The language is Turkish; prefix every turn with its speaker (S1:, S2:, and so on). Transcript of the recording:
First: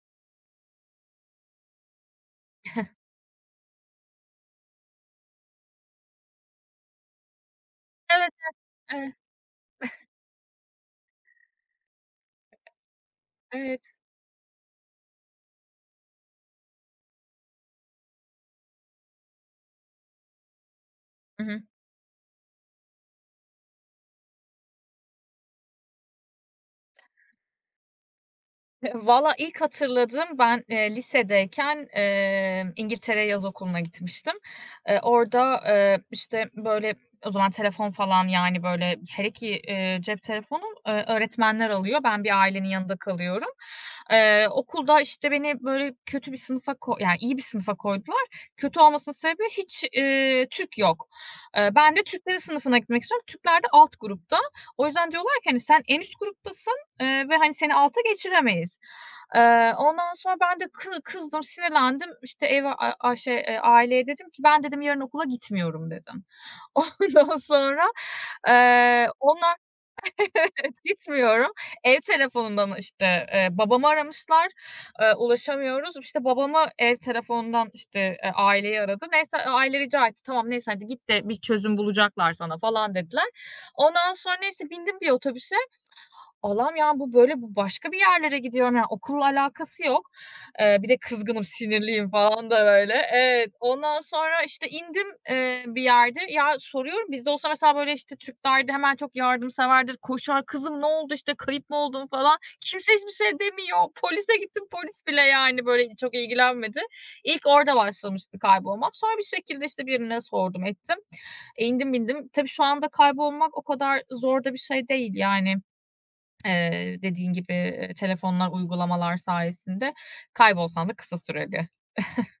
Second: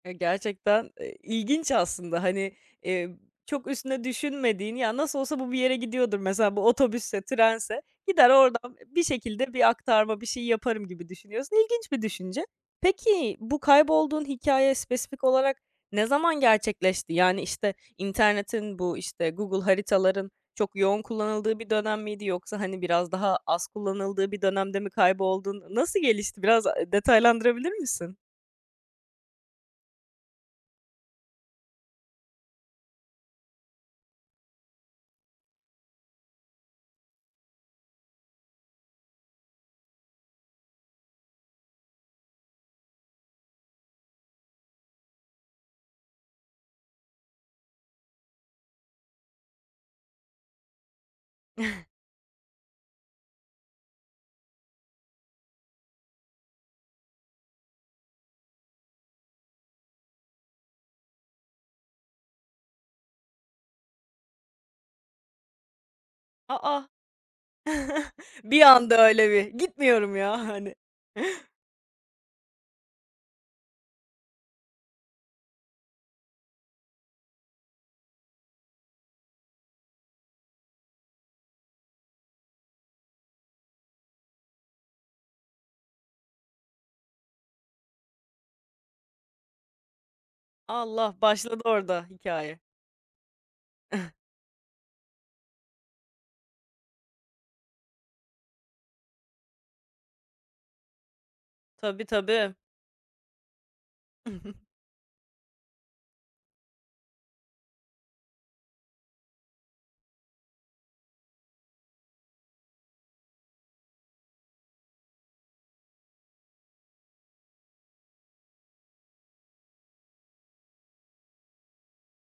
S1: E, gerçekten, eee, ilginç aslında. Hani, iii, çok üstüne düşünmediğin, "Ya, nasıl olsa bu bir yere gidiyordur." Mesela, bu otobüsse, trense, "Gider,
S2: Evet,
S1: oradan
S2: evet.
S1: bir
S2: Evet.
S1: şekilde bir aktarma, bir şey yaparım." gibi düşünüyorsun. İlginç bir düşünce. Peki bu
S2: Evet.
S1: kaybolduğun hikâye spesifik olarak ne zaman gerçekleşti? Yani, işte, internetin, bu, işte, Google Haritaların çok yoğun
S2: I
S1: kullanıldığı
S2: hı.
S1: bir dönem miydi? Yoksa, hani, biraz daha az kullanıldığı bir dönemde mi kayboldun? Nasıl gelişti? Biraz, ııı, detaylandırabilir misin?
S2: Vallahi, ilk hatırladığım: Ben, emm, lisedeyken, eee, İngiltere'ye yaz okuluna gitmiştim. Eee, orada, ııı, işte, böyle, o zaman telefon falan, yani, böyle, hele ki, eee, cep telefonu, ııı, öğretmenler alıyor. Ben bir ailenin yanında kalıyorum. Eee, okulda, işte, beni böyle kötü bir sınıfa ko Ya, iyi bir sınıfa koydular. Kötü olmasının sebebi, hiç, iii, Türk yok. Iıı, ben de Türklerin sınıfına gitmek istiyorum. Türkler de alt grupta. O yüzden diyorlar ki, hani, "Sen en üst gruptasın, ııı, ve hani seni alta geçiremeyiz." Eee, ondan sonra ben de kı kızdım, sinirlendim. İşte, eve a şey, eee, aileye dedim ki: "Ben" dedim, "yarın okula gitmiyorum." dedim.
S1: A, a!
S2: Ondan sonra,
S1: Bir anda
S2: eee,
S1: öyle bir.
S2: onlar
S1: "Gitmiyorum ya!"
S2: Evet,
S1: hani.
S2: gitmiyorum. Ev telefonundan, işte, eee, babamı aramışlar. Eee, ulaşamıyoruz. İşte, babamı ev telefonundan, işte, eee, aileyi aradı. Neyse, aile rica etti. "Tamam, neyse. Hadi git de bir çözüm bulacaklar sana." falan dediler. Ondan sonra, neyse, bindim bir otobüse. Allah'ım ya, bu, böyle, bu başka bir yerlere gidiyorum. Yani, okulla alakası yok. Eee, bir de
S1: Allah!
S2: kızgınım,
S1: Başladı orada
S2: sinirliyim falan
S1: hikâye.
S2: da böyle. Evet. Ondan sonra, işte, indim, eee, bir yerde. Ya, soruyorum, biz de olsa mesela, böyle, işte, Türkler'de hemen çok yardımseverdir, koşar. "Kızım ne oldu? İşte, kayıp mı
S1: Tabii,
S2: oldun?" falan.
S1: tabii.
S2: Kimse hiçbir şey demiyor. Polise gittim. Polis bile, yani, böyle, çok ilgilenmedi. İlk orada başlamıştı kaybolmak. Sonra bir şekilde, işte, birine sordum, ettim. İndim, bindim. Tabii, şu anda kaybolmak o kadar zor da bir şey değil. Yani, eee, dediğin gibi, ııı, telefonlar, uygulamalar sayesinde, kaybolsan da kısa süreli.